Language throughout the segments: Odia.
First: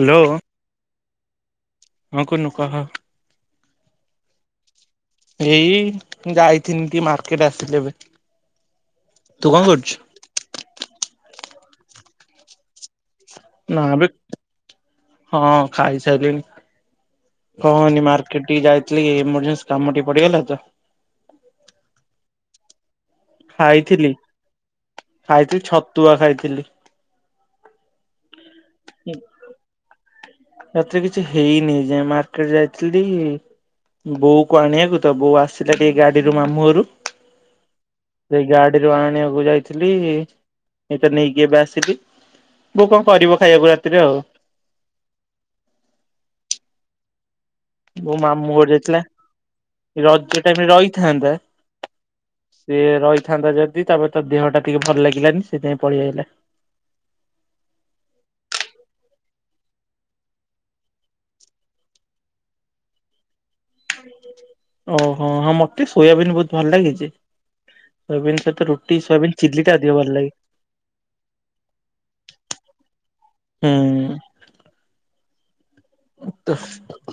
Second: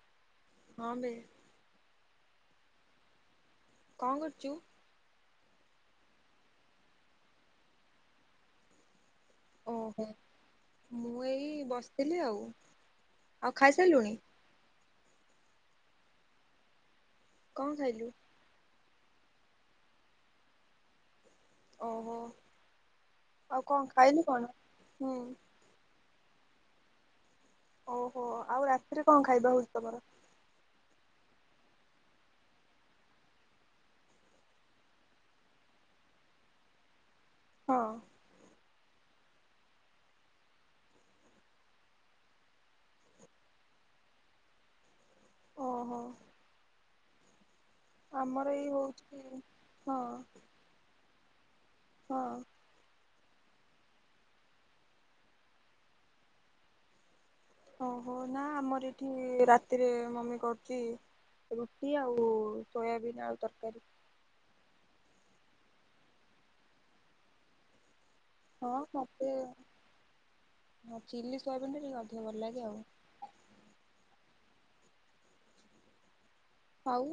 ହାଲୋ। ହଁ ବେ। ହଁ କୁନୁ କହ। କଣ କରୁଚୁ। ଏଇ ଯାଇଥିନି ଟିକେ ମାର୍କେଟ ଆସିଲି ଏବେ। ତୁ କଣ କରୁଛୁ? ଓହୋ ମୁଁ ଏଇ ବସିଥିଲି ଆଉ। ଆଉ ନା ବେ ଖାଇସାରିଲୁଣି? ହଁ ଖାଇସାଇଲିଣି କଣ କହନି ଖାଇଲୁ? ମାର୍କ କେ ଟିକେ ଯାଇଥିଲି ଏମରଜେନ୍ସି କାମ ଟିକେ ପଡିଗଲା ତ। ଓହୋ ଆଉ କଣ ଖାଇଥିଲି ଖାଇଲୁ କଣ? ହୁଁ। ତୁଆ ଖାଇଥିଲି। ଓହୋ ଆଉ ରାତିରେ କଣ ଖାଇବା ହଉଛି ତମର? ରାତିରେ କିଛି ହେଇନି ଯା ମାର୍କେଟ ଯାଇଥିଲି ବୋଉ କୁ ଆଣିବାକୁ ତ ବୋଉ ଆସିଲା ଟିକେ ଗାଡିରୁ ମାମୁଁଘରୁ। ହଁ। ସେଇ ଗାଡିରୁ ଆଣିବାକୁ ଯାଇଥିଲି ଏ ତ ନେଇକି ଏବେ ଆସିଲି। ବୁ କଣ କରିବ ଖାଇବାକୁ ରାତିରେ ଆଉ। ଓହୋ। ବୋ ଆମର ମାମୁଁ ଘର ଏଇ ଯାଇଥିଲା ହଉଛି ହଁ ରଜ ଟାଇମ ରେ ରହିଥାନ୍ତା ହଁ। ସିଏ ରହିଥାନ୍ତା ଯଦି ତାପରେ ତା ଦେହ ଟା ଟିକେ ଭଲ ଲାଗିଲାନି ସେ ଯାଇ ପଲିଆଇଲା। ଓହୋ ନା ଆମର ଏଠି ରାତିରେ ମମି କରୁଛି ରୁଟି ଆଉ ସୋୟାବିନ୍ ଆଳୁ ତରକାରୀ। ଓହୋ ହଁ ମତେ ସୋୟାବିନ୍ ବହୁତ ଭଲ ଲାଗେ ଯେ ସୋୟବିନ୍ ହଁ ମୋତେ ହଁ ଚିଲ୍ଲି ସୟାବିିନ ଟିକେ ଅଧିକ ଭଲ ଲାଗେ ଆଉ। ହୁଁ। ଆଉ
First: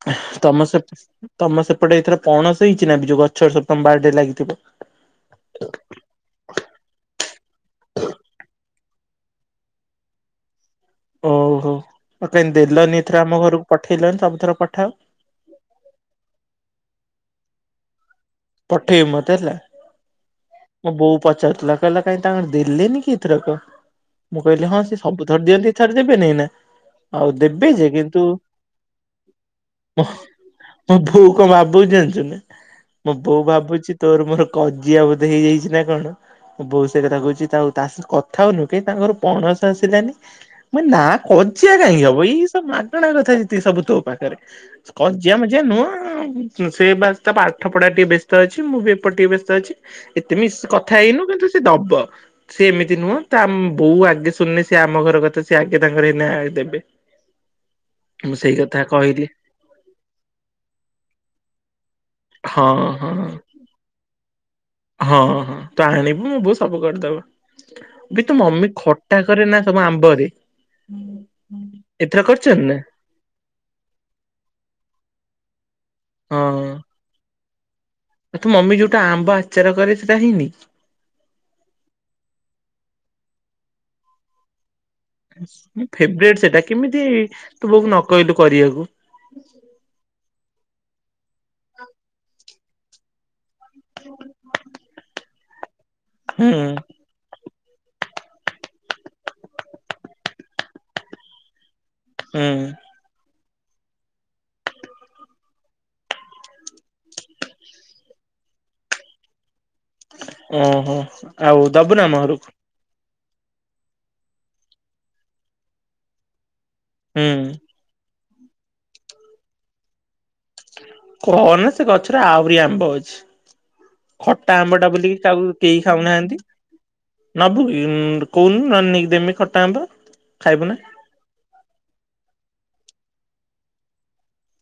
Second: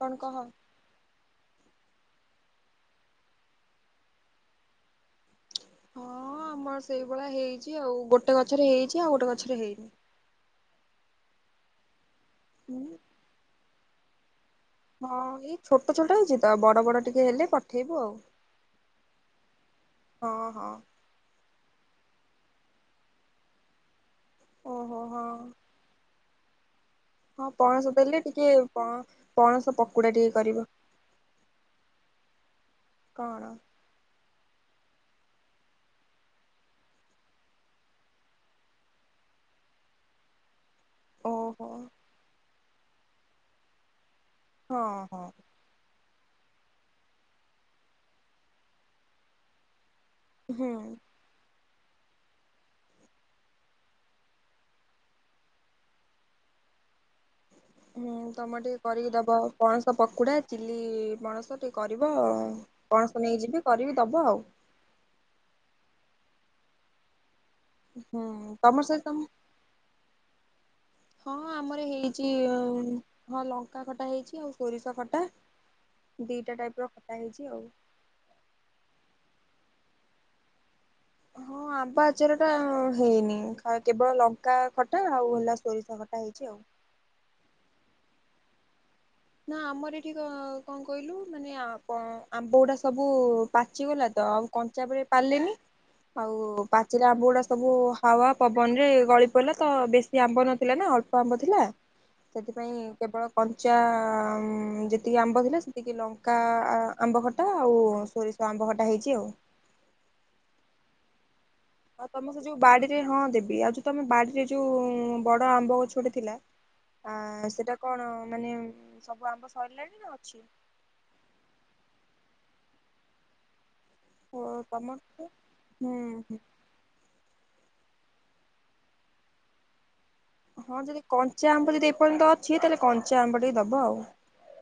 କଣ କହ? ତମେ ସେ ତମ ସେପଟେ ଏଇଥର ପଣସ ହେଇଛିି ନା? ଯୋଉ ଗଛ ରେ ସବୁ ବାଡି ରେ ଲାଗିଥିବ। ହଁ ଆମର ସେଇଭଳିଆ ହେଇଛି ଆଉ ଗୋଟେ ଗଛରେ ହେଇଛି ଆଉ ଗୋଟେ ଗଛରେ ହେଇନି। ଓ ହୋ ଆଉ କାଇଁ ହୁଁ ଦେଲନି ଏଥର ଆମ ଘରକୁ ପଠେଇଲନି ସବୁଥର ପଠାଅ। ହଁ ଏଇ ଛୋଟ ଛୋଟ ହେଇଛି ତ ବଡ ବଡ ଟିକେ ହେଲେ ପଠେଇବୁ ଆଉ। ପଠେଇବୁ ମତେ ହେଲା। ହଁ ହଁ। ବୋଉ ପଚାରୁଥିଲା କହିଲା କାହିଁ ତାଙ୍କର ଦେଲେନି କି ଏ ଥରକ? ମୁଁ କହିଲି ହଁ ସେ ସବୁ ଥର ଦିଅନ୍ତି ଏ ଥର ଦେବେନି ନା। ଆଉ ହଁ ଦେବେ ଯେ ପଣସ କିନ୍ତୁ ଦେଲେ ଟିକେ ପଣସ ପକୁଡା ଟିକେ କରିବ। ମୋ ବୋଉ କଣ ଭାବୁଛି ଯାଞ୍ଚୁ ନା ମୋ ବୋଉ କଣ? ଭାବୁଛି ତୋର ମୋର କଜିଆ ଵୋଲି। ହେଇଯାଇଛି ନା କଣ। ବୋଉ ସେ କଥା କହୁଛି ତା ସ କଥା ହଉନୁ କି କାହି ତାଙ୍କର ପଣସ ଆସିଲାନି। ମେ ନା ଓହୋ କଜିଆ କାହିଁକି ହବ ଏଇ ସବ ମାଗଣା କଥା ଯେତିକି ସବୁ ତୋ ପାଖରେ ହଁ ହଁ କଜିଆ ଯେ ନୁହଁ ସେ ବା ତା ପାଠ ପଢା ଟିକେ ବ୍ୟସ୍ତ ଅଛି ମୁଁ ବି ଏପଟ ଟିକେ ବ୍ୟସ୍ତ ଅଛି। ଏତେ ମ ହୁଁ। କଥା ହେଇନୁ କିନ୍ତୁ ସେ ଦବ। ସେ ଏମିତି ନୁହଁ ତା ବୋଉ ଆଗେ ଶୁଣିଲେ ସେ ଆମ ଘର କଥା ସେ ଆଗେ ତାଙ୍କର ଏଇନା ଦେବେ। ହୁଁ ମୁଁ ସେଇ ତମର କଥା ଟିକେ କରିକି କହିଲି ଦବ। ପଣସ ପକୁଡ଼ା ଚିଲ୍ଲି ପଣସ ଟିକି କରିବ ହଁ ହଁ ପଣସ ନେଇକି ଯିବି କରିକି ଦବ ଆଉ। ହଁ ହଁ ତୁ ଆଣିବୁ ମୁଁ ବ ସବୁ କରିଦବ ହୁଁ ବି ତୁ ମମି ତମର ସେ ତମ ଖଟା କରିରେ ନା ତମ ଆମ୍ବ ରେ। ହଁଁ ଆମର ହେଇଛି କରିଛନ୍ତି ନା ହଁ ଲଙ୍କା ଖଟା ହେଇଛି ଆଉ ସୋରିଷ ଖଟା ଦୁଇଟା ହଁ। ଟାଇପ ର ଖଟା ହେଇଛି ଆଉ। ଆଉ ତୁ ମମି ଯୋଉଟା ଆମ୍ବ ଆଚାର କରେ ସେଇଟା ହେଇନି? ହଁ ଆମ୍ବ ଆଚାର ଟା ହେଇନି କେବଳ ଲମ୍ ଙ୍କାଖଟା ଆଉ ହେଲା ସୋରିଷ ଖଟା ଫେବରେଟ ହେଇଛି ଆଉ। ସେଇଟା କେମିତି ତୁ ବୋଉକୁ ନ କହିଲୁ କରିବାକୁ ନା ଆମର ଏଠି କଣ କହିଲୁ ମାନେ କ ଆମ୍ବ ଗୁଡା ସବୁ ପାଚିଗଲା ତ ଆଉ କଞ୍ଚା ବେଳେ ପାରିଲନି ହୁଁ ଆଉ ପାଚିରେ ଆମ୍ୱ ଗଡ଼ା ସବୁ ସବୁ ହାୱା ପବନରେ ଗଳି ପଡ଼ିଲା ତ ବେଶୀ ଆମ୍ବ ନଥିଲା ନା ଅଳ୍ପ ଆମ୍ବ ଥିଲା ହୁଁ ସେଥିପାଇଁ କେବଳ କଞ୍ଚା ଆ ଯେତିକି ଆମ୍ବ ଥିଲା ସେତିକି ଲଙ୍କା ଆମ୍ବ ଖଟା ଆଉ ସୋରିଷ ଆମ୍ବ ଖଟା ହେଇଛି ଆଉ ଓହୋ ଆଉ ଦବୁ ନା ହଉ ଆମ ତମ ସେ ଘରକୁ? ଯୋଉ ବାଡି ହଁ ଦେବି ଆଉ ଯଉ ତମେ ବାଡିରେ ଯୋଉ ବଡ ଆମ୍ବ ଗଛ ଗୋଟେ ଥିଲା ହୁଁ। ସେଟା କଣ ମାନେ ସବୁ ଆମ୍ବ ସରିଲାଣି ନା ଅଛି। କହନା ସେ ଗଛରେ ଆହୁରି ଆମ୍ବ ଅଛି। ଓ ଖଟା ଆମ୍ବ ଟା ତମର ବୁଲିକି ହୁଁ କାହାକୁ କେହି ହୁଁ ଖାଉନାହାନ୍ତି। ନବୁ କହୁନୁ ନହେଲେନେଇକି ଦେମି ଖଟା ଆମ୍ବ। ଖାଇବୁ ନା। ହଁ ଯଦି କଞ୍ଚା ଆମ୍ବ ଯଦି ଏପର୍ଯ୍ୟନ୍ତ ଅଛି ତାହେଲେ କଞ୍ଚା ଆମ୍ବ ଟିକେ ଦବ ଆଉ।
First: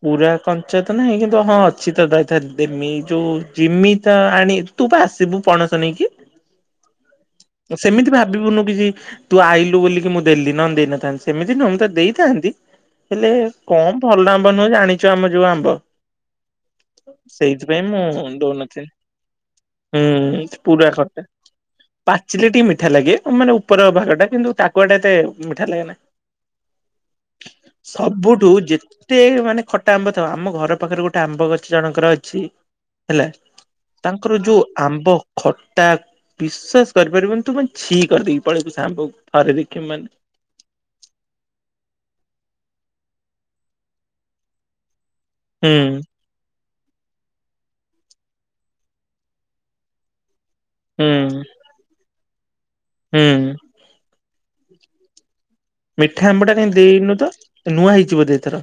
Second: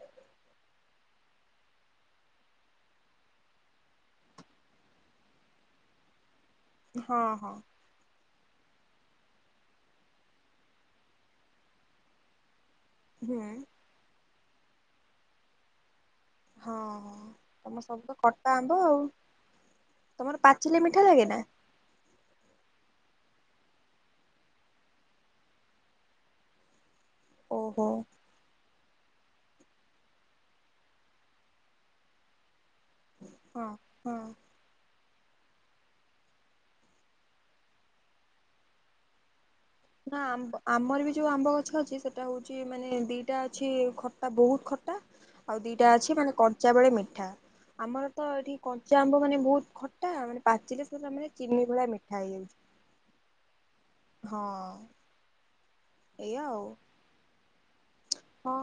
ପୁରା କଞ୍ଚା ତ ନାହିଁ କିନ୍ତୁ ହଁ ଅଛି ତ ଯଥା ଦେମି ଯୋଉ ଜିମି ତ ଆଣି ତୁ ପା ଆସିବୁ ପଣସ ନେଇକି? ହଁ ହଁ। ସେମିତି ଭାବିବୁନୁ କିଛି ତୁ ଆଇଲୁ ବୋଲିକି ମୁଁ ଦେଲି ନହଲେ ଦେଇନଥାନ୍ତି ସେମିତି ନୁହ ମୁଁ ତ ତେଦେଇଥାନ୍ତି ହେଲେ ହୁଁ କଣ ଭଲ ଆମ୍ବ ନୁହଁ ଜାଣିଛ ଆମ ଯୋଉ ଆମ୍ବ ହଁ ହଁ। ତମର ସେଇଥିପାଇଁ ମୁ ସବୁ ତ କଟା ଆମ୍ବ ଦୋଉନଥିଲି। ଆଉ ହୁଁ ତମର ପାଚିଲେ ଏମିତିପୁରା ମିଠା ଲାଗେ ଖଟା। ନା ପାଚିଲେ ଟି ମିଠା ଲାଗେ ମାନେ ଉପର ଭାଗ ଟା କିନ୍ତୁ ଟା କୁଆ ଟା ଏତେ ମିଠା ଲାଗେ ନା। [inaudible] ସବୁଠୁ ଯେ ଯେ ମାନେ ଖଟା ଆମ୍ବ ତ ଆମ ଘର ପାଖରେ ଗୋଟେ ଆମ୍ବ ଗଛ ଜଣଙ୍କର ଅଛି ହେଲା ହଁ ହଁ। ତାଙ୍କର ଯୋଉ ଆମ୍ବ ଖଟା ବିଶେଷ କରିପାରିବନି ତୁ ଛି କରିଦେଇ ପଳେଇିବୁୁ ସେ ଆମ୍ବଥରେ ଦେଖିବୁମାନେ ଆ ମ୍ୱଆମର ବି ଯୋଉ ଆମ୍ବ ଗଛ ଅଛି ସେଟା ହଉଛି ମାନେ ଦିଟା ଅଛି ଖଟା ବହୁତ ଖଟା ଆଉ ହୁଁ ଦିଟା ଅଛି ମାନେ କ କଞ୍ଚା ବେଳେ ମିଠା ଆମର ତ ଏଠି କଞ୍ଚା ଆମ୍ବ ମାନେ ବହୁତ ଖଟା ମାନେ ପାଚିଲେ ତମେ ହୁଁ ଚିନି ଭଳିଆ ମିଠା ହେଇଯାଉଛି। ହୁଁ। ହଁ। ମିଠା ଏଇଆ ଆମ୍ବ ଟା ଆଉ କାଇ ଦେଇନୁ ତ ନୂଆ ହେଇଚି ବୋଧେ ଏଥର ହଁ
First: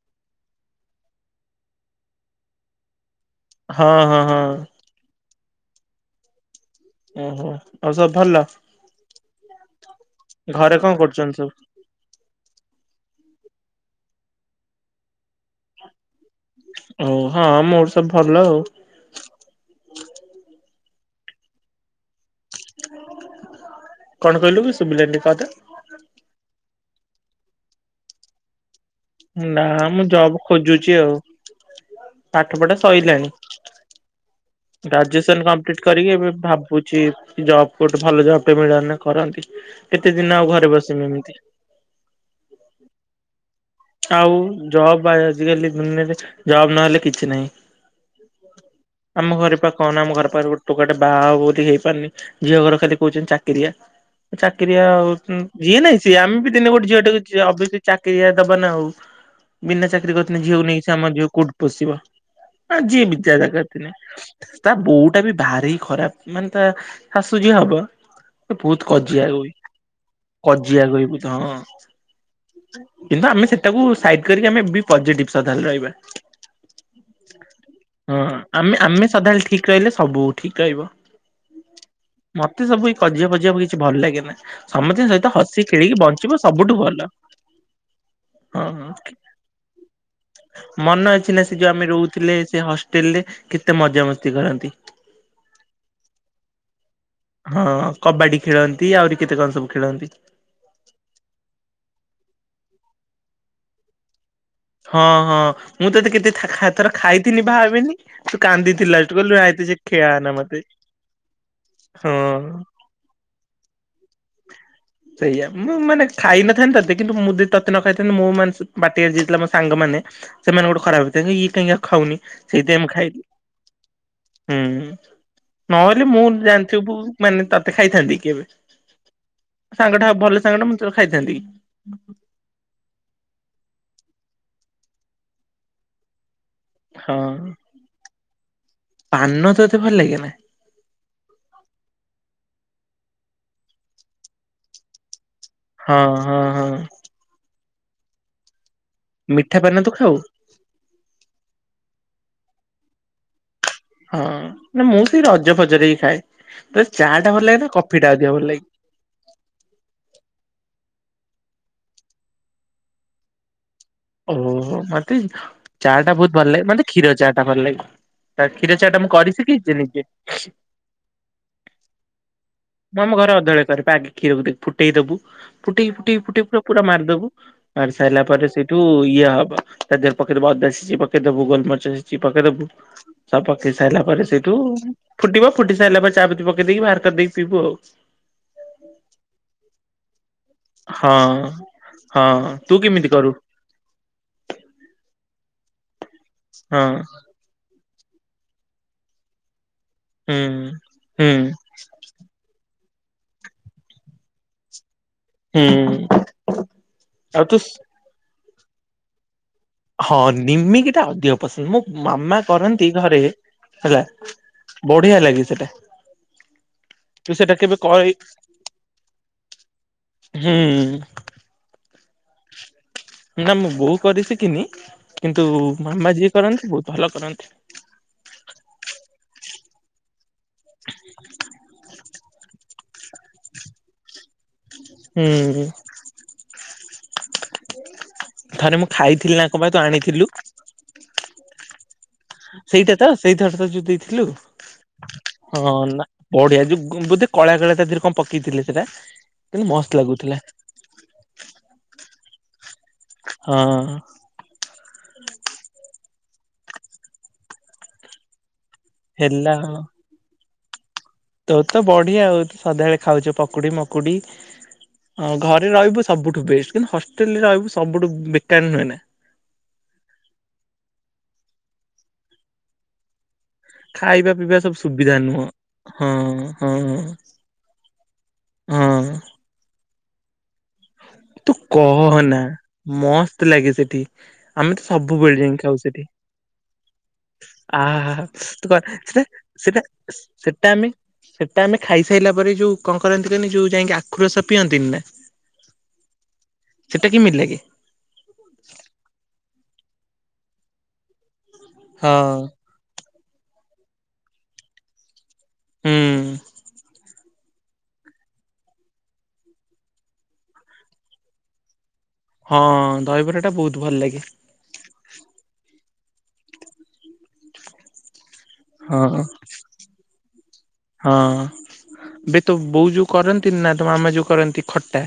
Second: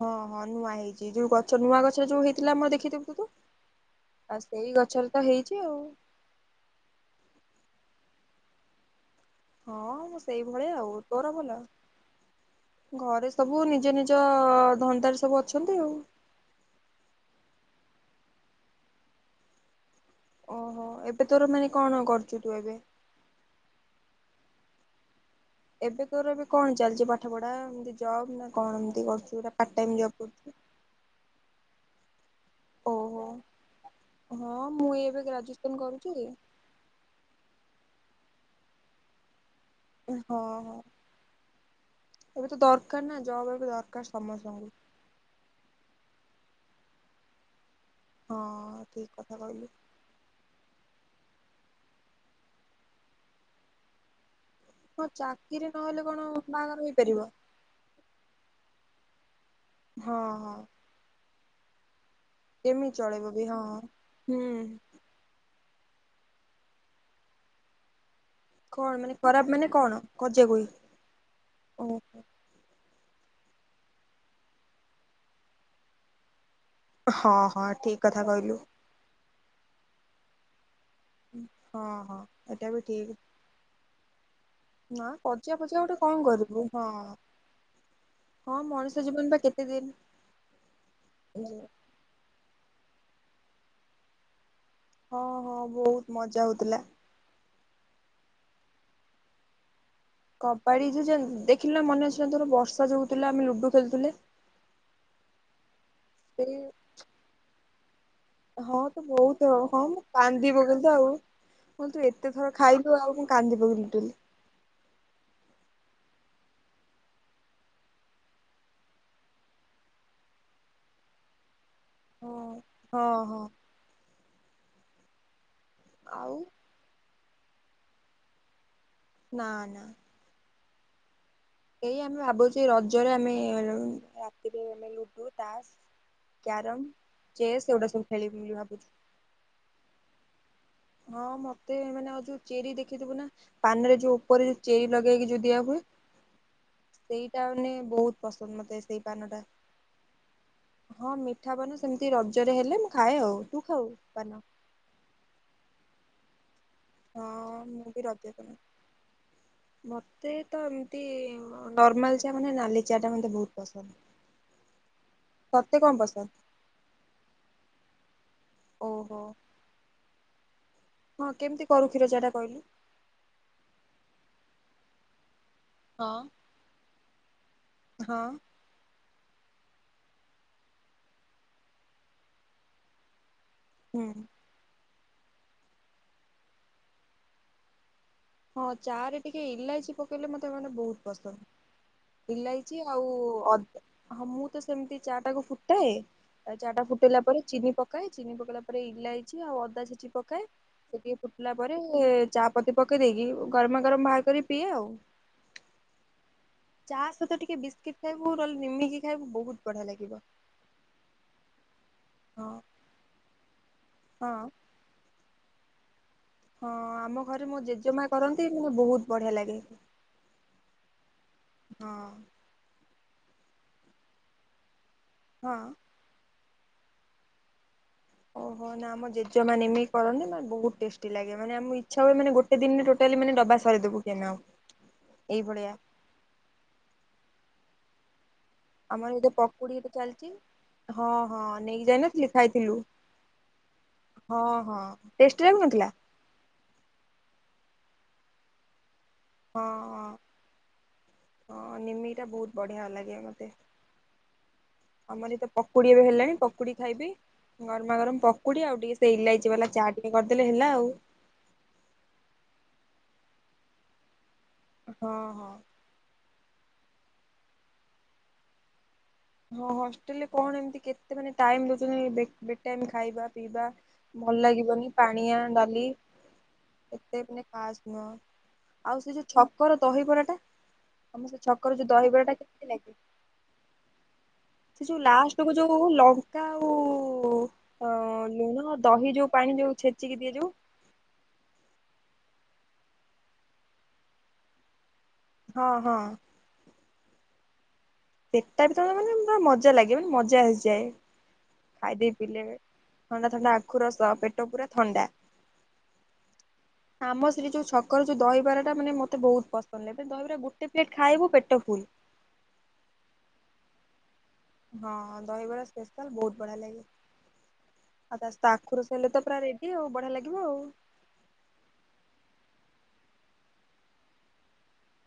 ହଁ ହଁ ନୂଆ ହେଇଛି ଯୋଉ ଗଛ ନୂଆ ଗଛ ଯୋଉ ହେଇଥିଲା ଆମର ଦେଖିଥିଲୁ ତୁ ହଁ ହଁ ଆ ହଁ ସେଇ ଗଛରେ ତ ହେଇଛି ଆଉ। ଓହୋ ଆଉ ସବୁ ଭଲ? ହଁ ମୁଁ ସେଇଭଳିଆ ଘରେ କଣ ଆଉ ତୋର କରୁଛନ୍ତି ସବୁ ଭଲ? ଘରେ ସବୁ ନିଜ ନିଜ ଧନ୍ଦାରେ ସବୁ ଅଛନ୍ତି ଆଉ। ଓ ହଁ ମୋର ସବୁ ଭଲ ଆଉ। ଓହୋ ଏବେ ତୋର ମାନେ କଣ କର କଣ କହିଲୁ ଶୁଭିଲେନି କଥା ଏବେ କର ଏବେ କଣ ଚାଲିଛି ପାଠ ପଢା ଏମତି ଜବ ନା କଣ ଏମତି କରୁଚୁ ନାପାଟାଇମ୍ ଜବ୍ କରୁଛୁ? ଯୋଉ ଝିଅ ହଉ ପାଠ ପଢା ଓହୋ ସଇଲାଣି। ହଁ ମୁଁ ଏବେ ଗ୍ରାଜୁଏସନ କମ୍ପ୍ଲିଟ କରିକି କରୁଛି ଏବେ ଭାବୁଛି ଜବ କୋଟେ ଭଲ ଜବ ଟେ ମିଳାନି କରନ୍ତି କେତେ ହଁ ଦିନ ଆଉ ଘରେ ହଁ। ବସିମି ଏମିତି ଏବେ ତ ଦରକାର ନା ଜବ ଏବେ ଦର ଆଉ ଜବ ବା ଆଜିକାଲି ଦୁନିଆରେ ଜବ ନହେଲେ କିଛି ହଁ ନାହିଁ। ଠିକ କଥା ଆମ ଘରେ କହିଲୁ। ପାଖ କହନା, ଆମ ଘର ପାଖରେ ଗୋଟେ ଟୋକାଟା ବାହା ହବ ବୋଲି ହେଇପାରୁନି ଝିଅ ଘର ଖାଲି କହୁଛନ୍ତି ଚାକିରିଆ। ଚାକିରିଆ ହଁ ଆଉ ଚାକିରି ଯିଏ ନାହିଁ ନହେଲେ ସିଏ କଣ ଆମେ ବି ଦିନେ ବାହାଘର ଗୋଟେ ହେଇପାରିବ ଝିଅ [unintelligible] ଚାକିରି ଦବ ନା ଆଉ ବିନା ଚାକିରି ହଁ କରିଥିଲେ ହଁ ଝିଅକୁ ନେଇକି ଆମ ଝିଅ କୋଉଠି ପୋଷିବ। ହଁ କେମିତି ଯିଏ ଚଳେଇବ ବିଦ୍ଯା ବି ହଁ। ଦରକାରଥିଲେ ହୁଁ ତା ବୋଉ ଟା ବି ଭାରି ଖରାପ ମାନେ ତା ଶାଶୁଯିଏ ହବ। ବହୁତ କଣ ମାନେ ଖରାପ କଜିଆଗୋଇ ମାନେ କଣ କଜିଆ କୋଇ କଜିଆଗୋଇ ତ ହଁ। ଓହୋ କିନ୍ତୁ ଆମେ ସେଟାକୁ ସାଇଟି କରିକି ଆମେ ବି ପଜେଟିଭ ସଦାବେଳେ ରହିବା। ହଁ ହଁ ଠିକ ହଁ କଥା କହିଲୁ। ଆମେ ଆମେ ସଦାବେଳେ ଠିକ ରହିଲେ ସବୁ ଠିକ ରହିବ। ହଁ ହଁ ମତେ ଏଇଟା ବି ସବୁ ଏଇ ଠିକ କଜିଆ ଫଜିିଆକୁ କିଛି ଭଲ ଲାଗେ ନା ନା ସମସ୍ତେ ସହିତ ତ କଜିଆ ହସି ଫଜିଆ ଗୋଟେ ଖେଳିକି କଣ ବଞ୍ଚିବ କରିବୁ ସବୁଠୁ ହଁ। ଭଲ। [inaudible] ହଁ ହଁ ମଣିଷ ଜୀବନ ବା କେତେ ଦିନ ମନ ଅଛି ନା ସେ ଯୋଉ ହଁ ଆମେ ରହୁ ଥିଲେ ସେ ହଷ୍ଟେଲ୍ ରେ କେତେ ମଜାମସ୍ତି କରନ୍ତି। ହଁ ହଁ ବହୁତ୍ ମଜା ହୋଉଥିଲା। ହଁ କବାଡ଼ି ଖେଳନ୍ତି ଆହୁରି କେତେ କଣ ସବୁ ଖେଳନ୍ତି। କବାଡ଼ି ଯେ ଯୋଉ ଦେଖିଲୁ ନା ମନେ ଅଛି ନା ତୋର ବର୍ଷା ଯୋଉ ହୋଉଥିଲା ଆମେ ଲୁଡୁ ଖେଳୁଥିଲେ? ହଁ ହଁ ମୁଁ ତତେ କେତେ ଥା ସେଇ ଖା ଥର ଖାଇଥିନି ଭାବେନି? ତୁ ହଁ କାନ୍ଦିଥିଲୁ ତୁ ଲାଷ୍ଟ କହିଲୁ ବହୁତ୍ ନାଇଁ ଥର ତୁ ସେ ହଁ ମୁଁ ଖିଆନା କାନ୍ଦି ମତେ ପକେଇଲି ତ ଆଉ ହଁ ତୁ ଏତେ ହଁ। ଥର ଖାଇ ତୁ ଆଉ ମୁଁ କାନ୍ଦି ପକେଇଲି ଲିଟେରାଲି। ସେଇଆା ମୁଁ ମାନେ ଖାଇନଥାନ୍ତି ତତେ କିନ୍ତୁ ମୁଁ ଯଦି ତତେ ନ ଖାଇଥାନ୍ତି ମୁଁ ମାନେ ଶୁ ବାଟିଆ ଯିଏ ଥିଲା ମୋ ସାଙ୍ଗମାନେ ସେମାନେ ଗୋଟେ ଖରାପ୍ ଭାବିଥାନ୍ତେ ଇଏ କାହିଁ ୟାକୁ ଖାଉନି। ହଁ ସେଇଥି ପାଇଁ ମୁଁ ହଁ ଖାଇଲି ହଁ ହୁଁ ନହେଲେ ମୁଁ ଆଉ ଜାଣି ଥିବୁ ମାନେ ତତେ ଖାଇଥାନ୍ତି କିବେ? ନା ନା ସାଙ୍ଗଟା ଭଲ ସାଙ୍ଗ ଟା ମୁଁ ତତେ ଖାଇଥାନ୍ତି କି? ଏଇ ଆମେ ଭାବୁଚି ରଜରେ ଆମେ ରାତିରେ ଆମେ ଲୁଡୁ ତାସ୍ କ୍ୟାରମ୍ ହଁ ଚେସ୍ ଏଇଗୁଡ଼ା ସବୁ ଖେଳିବୁ ବୋଲି ଭାବୁଚୁ। ପାନ ତତେ ଭଲ୍ ଲାଗେ ନା? ହଁ ମତେ ମାନେ ଆଉ ଯୋଉ ଚେରି ଦେଖିଥିବୁ ନା ପାନରେ ଯୋଉ ଉପରେ ଯୋଉ ଚେରି ଲଗେଇକି ଯୋଉ ଦିଆ ହୁଏ? ହଁ ହଁ। ହଁ ସେଇଟା ମାନେ ବୋହୁତ୍ ପସନ୍ଦ ମତେ ସେଇ ପାନ ଟା ମିଠା ପାନ ତୁ ଖାଉ? ହଁ ମିଠା ପାନ ସେମିତି ରଜରେ ହେଲେ ମୁଁ ଖାଏ ଆଉ ତୁ ଖାଉ? ହଁ ପାନ? ନା ମୁଁ ସେଇ ରଜ ଫଜରେ ହିଁ ଖାଏ ତତେ ଚା ଟା ଭଲ ଲାଗେ ହଁ ନା ମୁଁ କଫି ବି ଟା ଅଧିକ ରଜ ପାନ ଭଲ୍ ଲାଗେ? ମତେ ତ ଏମିତି ନର୍ମାଲ ଚା ମାନେ ନାଲି ଚା ଟା ମତେ ବହୁତ୍ ପସନ୍ଦ। ଉଁ ହୁଁ ମତେ ତତେ କଣ ଚା ଟା ପସନ୍ଦ? ବହୁତ୍ ଭଲ ଲାଗେ ମାନେ କ୍ଷୀର ଚା ଟା ଭଲ୍ ଲାଗେ। କ୍ଷୀର ଚା ଟା ମୁଁ ଓହୋ କରି ଶଖିଚି ଯେ ନିଜେ। ହଁ କେମିତି କରୁ କ୍ଷୀର ଚା ଟା କହିଲୁ? ମୁଁ ଆମ ଘରେ ସବୁବେଳେ କରେ [unintelligible] କ୍ଷୀରକୁ ଟିକିଏ ଫୁଟେଇ ଦବୁ ଫୁଟେଇ ହଁ। ଫୁଟେଇ ଫୁେଟେଇ ପୁରା ମିରି ଦବୁ। ମାରି ହଁ ସାରିଲା ପରେ ସେ ତୁ ଇଏ ହବ ତା ଦେହରେ ପକେଇଦବୁ ଅଦା ଛେଚିକି ପକେଇଦବୁ ଗୋଲ୍ ମରିଚ ଛେଚିକି ପକେଇ ଦବୁ। ସବୁ ପକେଇ ସାରିଲା ହୁଁ ପରେ ସେଇଠୁ ଫୁଟିବ ଫୁଟି ସାରିଲା ପରେ ଚା ପତି ପକେଇ ଦେଇକି ବାହାର କରିଦେଇ ପିଇବୁ ଆଉ। ହଁ ଚା ରେ ଟିକେ ଇଲାଇଚୀ ପ ପକେଇଲେ ମାନେ ମୋତେ ବହୁତ୍ ହଁ ହଁ ପଶନ୍ଦ। ତୁ ଇଲାଇଚୀ କେମିତି ଆଉ କରୁ ଅଦା। ହଁ ମୁଁ ତ ସେମିତି ଚା ଟା କୁ ଫୁଟାଏ ଚା ଟା ହଁ। ଫୁଟିଲା ପରେ ଚିନି ପକାଏ ଚିନି ପକେଇଲା ପରେ ଇଲାଇଚି ଆଉ ଅଦା ଛେଚିକି ପକାଏ ହୁଁ ସେ ଟିକେ ହୁଁ ଫୁଟିଲା ପରେ ତାପରେ ଚା ପତି ପକେଇ ଦେଇକି ଗରମା ଗରମ୍ ବାହାର କରିକି ପିଏ ଆଉ। ହୁଁ। ଚା ସହିତ ଆଉ ଟିକେ ତୁ ବିସ୍କିଟ ଖାଇବୁ ନହେଲେ ନିମିକି ଖାଇବୁ ବହୁତ୍ ବଢ଼ିଆ ହଁ ଲାଗିବ। ନିମିକି ଟା ଅଧିକ ପସନ୍ଦ ମୋ ମାମା ହଁ। କରନ୍ତି ଘରେ ହେଲା। ହଁ ବଢ଼ିଆ ଲାଗେ ସେଟା। ହଁ ଆମ ତୁ ଘରେ ସେଟା ମୋ କେବେ ଜେଜେମା କହି କରନ୍ତି ମୋ ବହୁତ୍ ବଢ଼ିଆ ଲାଗେ। ହୁଁ ହଁ। ନା ମୋ ବୋଉ କରି ଶିକିନି କିନ୍ତୁ ହଁ। ମାମା ଯିଏ କରନ୍ତି ବୋହୁତ୍ ଭଲ କରନ୍ତି। ଓହୋ ନା ଆମ ଜେଜ ମାନେ ଏମିତି କରନ୍ତି ମାନେ ବୋହୁତ୍ ଟେଷ୍ଟି ଲାଗେ ମାନେ ଆମ ଇଛା ଛୁଆ ବେଳେ ମାନେ ଗୋଟେ ଦିନିରେ ଟୋଟାଲି ମାନେ ଡବା ସରେଇ ଦୋବୁ [unintelligible] ଆଉ। ହୁଁ। ଏଇଭଳିଆ। ଥରେ ମୁଁ ଆମର ଏବେ ଖାଇଥିଲି ନା କଁ ପା ପକୁଡି ତୁ ଏଠି ଚାଲିଛି ଆଣିଥିଲୁ? ହଁ ହଁ ନେଇକି ଯାଇନଥିଲି। ଖାଇଥିଲୁ ସେଇଟା ତ ସେଇଥର ତ ଯୋଉ ଦେଇଥିଲୁ ହଁ ହଁ ଟେଷ୍ଟି ହଁ ଲାଗୁନଥିଲା ନା ବଢ଼ିଆ ଯୋଉ ଗୁମ୍ ବୋଧେ କଳା କଳା ତା ଦେହେରେ କଣ ପକେଇଥିଲେ ସେଟା। କିନ୍ତୁ ମସ୍ତ ହଁଁ ଲାଗୁଥିଲା ହଁ ନିମିକି ଟା ବୋହୁତ ବଢ଼ିଆ ଲାଗେ ମତେ। ହଁ ଆମର ଏଇତ ପକୁଡି ଏବେ ହେଲାଣି ପକୁଡି ଖାଇବି ଗରମା ଗରମ ପକୁଡି ଆଉ ଟିକେ ସେ ହେଲା ଇଲାଇଚି ବାଲା ଆଉ ଚାହା ଟିକେ କରିଦେଲେ ହେଲା ଆଉ। ତୋର ତ ବଢିଆ ଆଉ ସଦାବେଳେ ଖାଉଛୁ ପକୁଡି ମକୁଡି ହଁ ଆଉ ହଁ ଘରେ ରହିବୁ ସବୁଠୁ ବେଷ୍ଟ କିନ୍ତୁ ହଷ୍ଟେଲରେ ରହିବୁ ସବୁଠୁ ବେକାର ନୁହେ ନାଁ। ହଁ ହଷ୍ଟେଲରେ କଣ ଏମତି କେତେ ମାନେ ଟାଇମ ଦୋଉଚନ୍ତି ବେ ବେଟାଇମ ଖାଇବା। ପିଇବା ଖାଇବା ଭଲ ପିଇବା ସବୁ ଲାଗିବନି ସୁବିଧା ପାଣିଆ ନୁହଁ ଡାଲି ହଁ ହଁ ଏତେ ମାନେ ଖାସ ନୁହଁ। ହଁ। ଆଉ ସେ ଯୋଉ ଛକର ଦହିବରାଟା ତମ ସେ ଛକର ଯୋଉ ଦହିବରାଟା କେମିତି ଲାଗେ। ତି ଲାଗେ ସେଠି। ଆମେ ତ ସେ ଯୋଉ ସବୁବୋଳେ ଲାଷ୍ଟକୁ ଯାଇଁ ଯୋଉ ଖାଉ ସେଠି ଲଙ୍କା ଆଉ ଆ ଅ ହା ହା ହା ତୁ ଲୁଣ କ ଦହି ସେଟା ଯୋଉ ପାଣି ଯୋଉ ସେଟା ଛେଚିକି ଦିଏ ଯୋଉ ସେଟା ଆମେ ସେଟା ଆମେ ଖାଇସାଇଲା ପରେ ଯୋଉ କଁ କରନ୍ତି କହିନି ଯୋଉ ଯାଇକି ଆଖୁରସ ପିଅନ୍ତିନା। ହଁ ହଁ। ସେଟା କେମିତି ଲାଗେ। ସେଟାରେ ତ [unintelligible] ମାନେ ପୁରା ମଜା ଲାଗେ ମାନେ ମଜା ଆସିଯାଏ ହଁ ଖାଇଦେଇକି ପିଇଲେ। ଥଣ୍ଡା ଥଣ୍ଡା ଆଖୁ ରସ ପେଟ ପୁରା ଥଣ୍ଡା ହୁଁ ଆମ ସେଠି ଯେଉଁ ଛକର ଯେଉଁ ଦହିବରାଟା ମାନେ ମୋତେ ବୋହୁତ ପସନ୍ଦ ଲାଗେ ମାନେ ଦହିବରା ଗୋଟେ ପ୍ଲେଟ ଖାଇବୁ ପେଟ ଫୁଲ। ହଁ ଦହିବରା ଟା ବୋହୁତ ଭଲ ଲାଗେ। ହଁ ଦହିବରା ସ୍ପେଶାଲ ବୋହୁତ ବଢିଆ ଲାଗେ। ଆଉ ତା ସହିତ ଆଖୁ ରସ ହଁ ହେଲେ ତ ପୁରା ରେଡି ଆଉ ବଢିଆ ଲାଗିବ ଆଉ। ହଁ ବେ ତୋ ବୋଉ ଯୋଉ କରନ୍ତିନି ନା ତୋ ମାମା ଯୋଉ କରନ୍ତି ଖଟା।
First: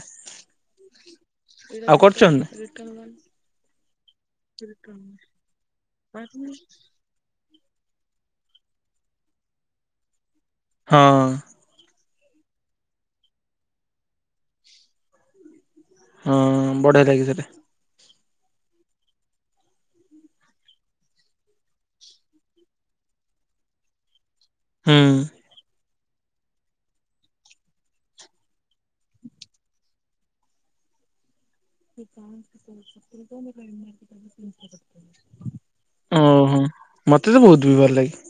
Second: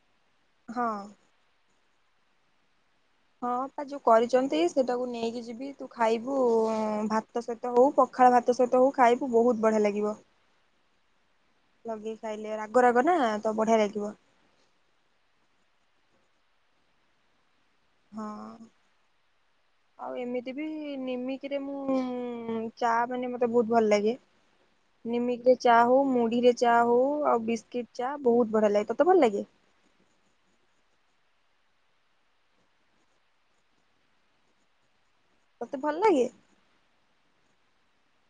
ହଁ। ଆଉ କରିଚନ୍ତି ନା। ହଁ ପା ଯୋଉ କରିଚନ୍ତି ସେଟାକୁ ନେଇକି ଯିବି ତୁ ଖାଇବୁ ଉଁ ଭା ତ ସହିତ ହୋଉ ପଖାଳ ଭାତ ସହିତ ହୋଉ ଖାଇବୁ ବୋହୁତ ବଢିଆ ଲାଗିବ। ହଁ। ଲଗେଇ ଖାଇଲେ ରାଗ ରାଗ ନା ତ ବଢିଆ ଲାଗିବ। ହଁ ବଢିଆ ଲାଗେ ସେଟା। ହଁ। ଆଉ ଏମିତି ବି ନିମିକିରେ ମୁଁ ଚା ମାନେ ମତେ ବୋହୁତ ଭଲ ଲାଗେ। ହୁଁ ନିମିକିରେ ଚା ହୋଉ ମୁଢିରେ ଚା ହୋଉ ଆଉ ବିସ୍କିଟ ଚା ବୋହୁତ ବଢିଆ ଲାଗେ ତତେ ଭଲ ଲାଗେ। [unintelligible] ତତେ ଭଲ ଲାଗେ। ଓହୋ ମତେ ତ ବୋହୁତ ବି ଭଲ ଲାଗେ।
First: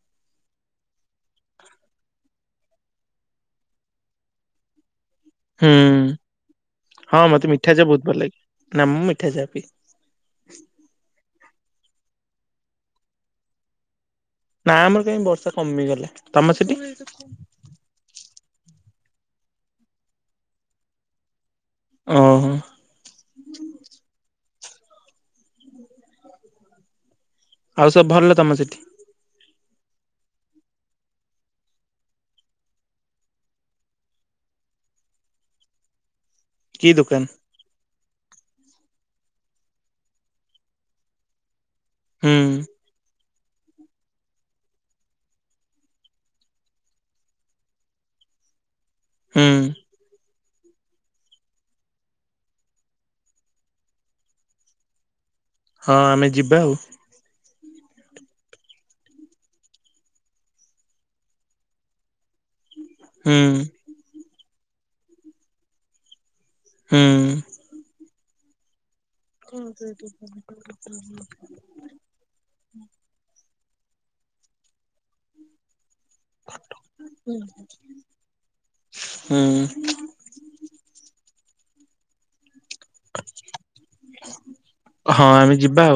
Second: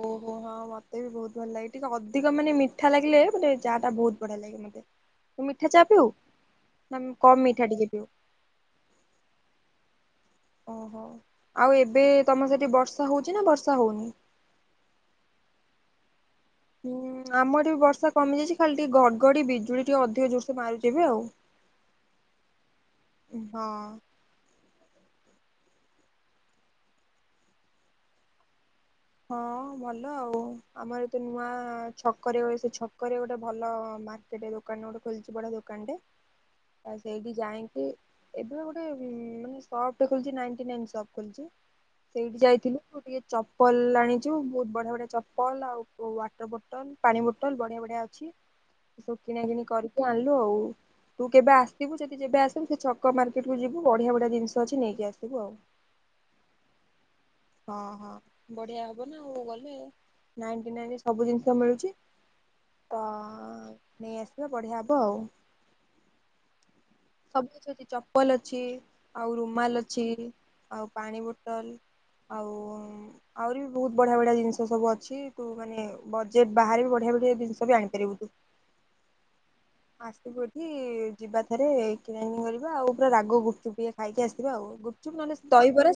ଓହୋ ହଁ ମତେ ବି ବୋହୁତ ଭଲ ଲାଗେ ଟିକେ ଅଧିକ ମାନେ ମିଠା ଲାଗିଲେ ମାନେ ଚାହା ଟା ବୋହୁତ ବଢିଆ ଲାଗେ। ମତେ ତୁ ମିଠା ହୁଁ ଚା ପିଉ ନା ହଁ କମ୍ ମତେ ମିଠା ଚା ଟିକେ ପିଉ। ବହୁତ ଭଲ ଲାଗେ ନା ମୁଁ ମିଠା ଚାହା ପିଏ। ଓହୋ ଆଉ ଏବେ ତମ ସେଠି ବର୍ଷା ହୋଉଚି ନା ବର୍ଷା ହୋଉନି। ନା ଆମର କାଇଁ ବର୍ଷା କମି ଗଲେ। ହୁଁ ଆମଆଡେ ବି ବର୍ଷା କମିଯାଇଛି ଖାଲି ଟିକେ ଘଡ଼ ଘଡ଼ି ବିଜୁଳି ଟିକେ ଅଧିକ ଜୋରସେ ମାରୁଚି ଏବେ ଆଉ। ଓହୋ ହଁ। ଆଉ ସବୁ ଭଲ ତମ ସେଠି। ହଁ ଭଲ ଆଉ ଆମର ଏତ ନୂଆ ଛକରେ ସେ ଛକରେ ଗୋଟେ ଭଲ ମା ର୍କେଟ ଦୋକାନ ଗୋଟେ ଖୋଲିଛି ବଢିଆ ଦୋକାନ ଟେ କି ତ ଦୋକାନ ସେଇଠି ଯାଇଁକି ଏବେ ଗୋଟେ ମାନେ ସପ୍ ଟେ ଖୋଲିଚି ନାଇନ୍ଟି ନାଇନ ସପ୍ ଖୋଲିଛି ହୁଁ ସେଇଠି ଯାଇଥିଲୁ ଉ ଟିକେ ଚପ୍ ପଲ ଆଣିଛୁ ବହୁତ ବଢିଆ ବଢିଆ ଚପଲ ଆଉ ୱାଟର ବୋଟଲ ପାଣି ବୋଟଲ ବଢିଆ ବଢିଆ ଅଛି। ଏସବୁ କିଣା ହୁଁ କିଣି କରିକି ଆଣିଲୁ ଆଉ। ତୁ କେବେ ଆସିବୁ ସେଠି ଯେବେ ଆସିବୁ ସେ ଛକ ମାର୍କେଟକୁ ଯିବୁ ବଢିଆ ବଢିଆ ଜିନିଷ ଅଛି ନେଇକି ଆସିବୁ ଆଉ। ହଁ ଆମେ ଯିବା ଆଉ। ହଁ ହଁ ବଢ଼ିଆ ହବ ନା ଆଉ ଗଲେ। ନାଇନ୍ଟି ନାଇନ ରେ ସବୁ ଜିନିଷ ମିଳୁଛି। ତ ହୁଁ ନେଇଆସିବା ବଢ଼ିଆ ହବ ଆଉ। ହୁଁ ସବୁ କିଛି ଅଛି ଚପଲ ଅଛି। ଆଉ ରୁମାଲ୍ ଅଛି ଆଉ ପାଣି ବୋଟଲ-୍- ଆଉ ଆହୁରି ବି ବହୁତ୍ ବଢିଆ ବଢିଆ ଜିନିଷ ସବୁ ଅଛି ତୁ ମାନେ ବଜେଟ୍ ବାହାରେ ବି ବଢିଆ ବଢିଆ ଜିନିଷ ବି ଆଣିପାରିବୁ ତୁ ହୁଁ ଆସ୍ ସିବୁ ଏଠି ଯିବାଥରେ କିଣା କିିଣି କରିବା ଆଉ। ପୁରା ରାଗ ଗୁପ୍ ଚୁପ୍ ଟିକିଏ ଖାଇକି ଆସିବା ଆଉ ଗୁପ୍ ଚୁପ୍ ହଁ ନହେଲେ ସେ ଆମେ ଯିବା ଦହିବରା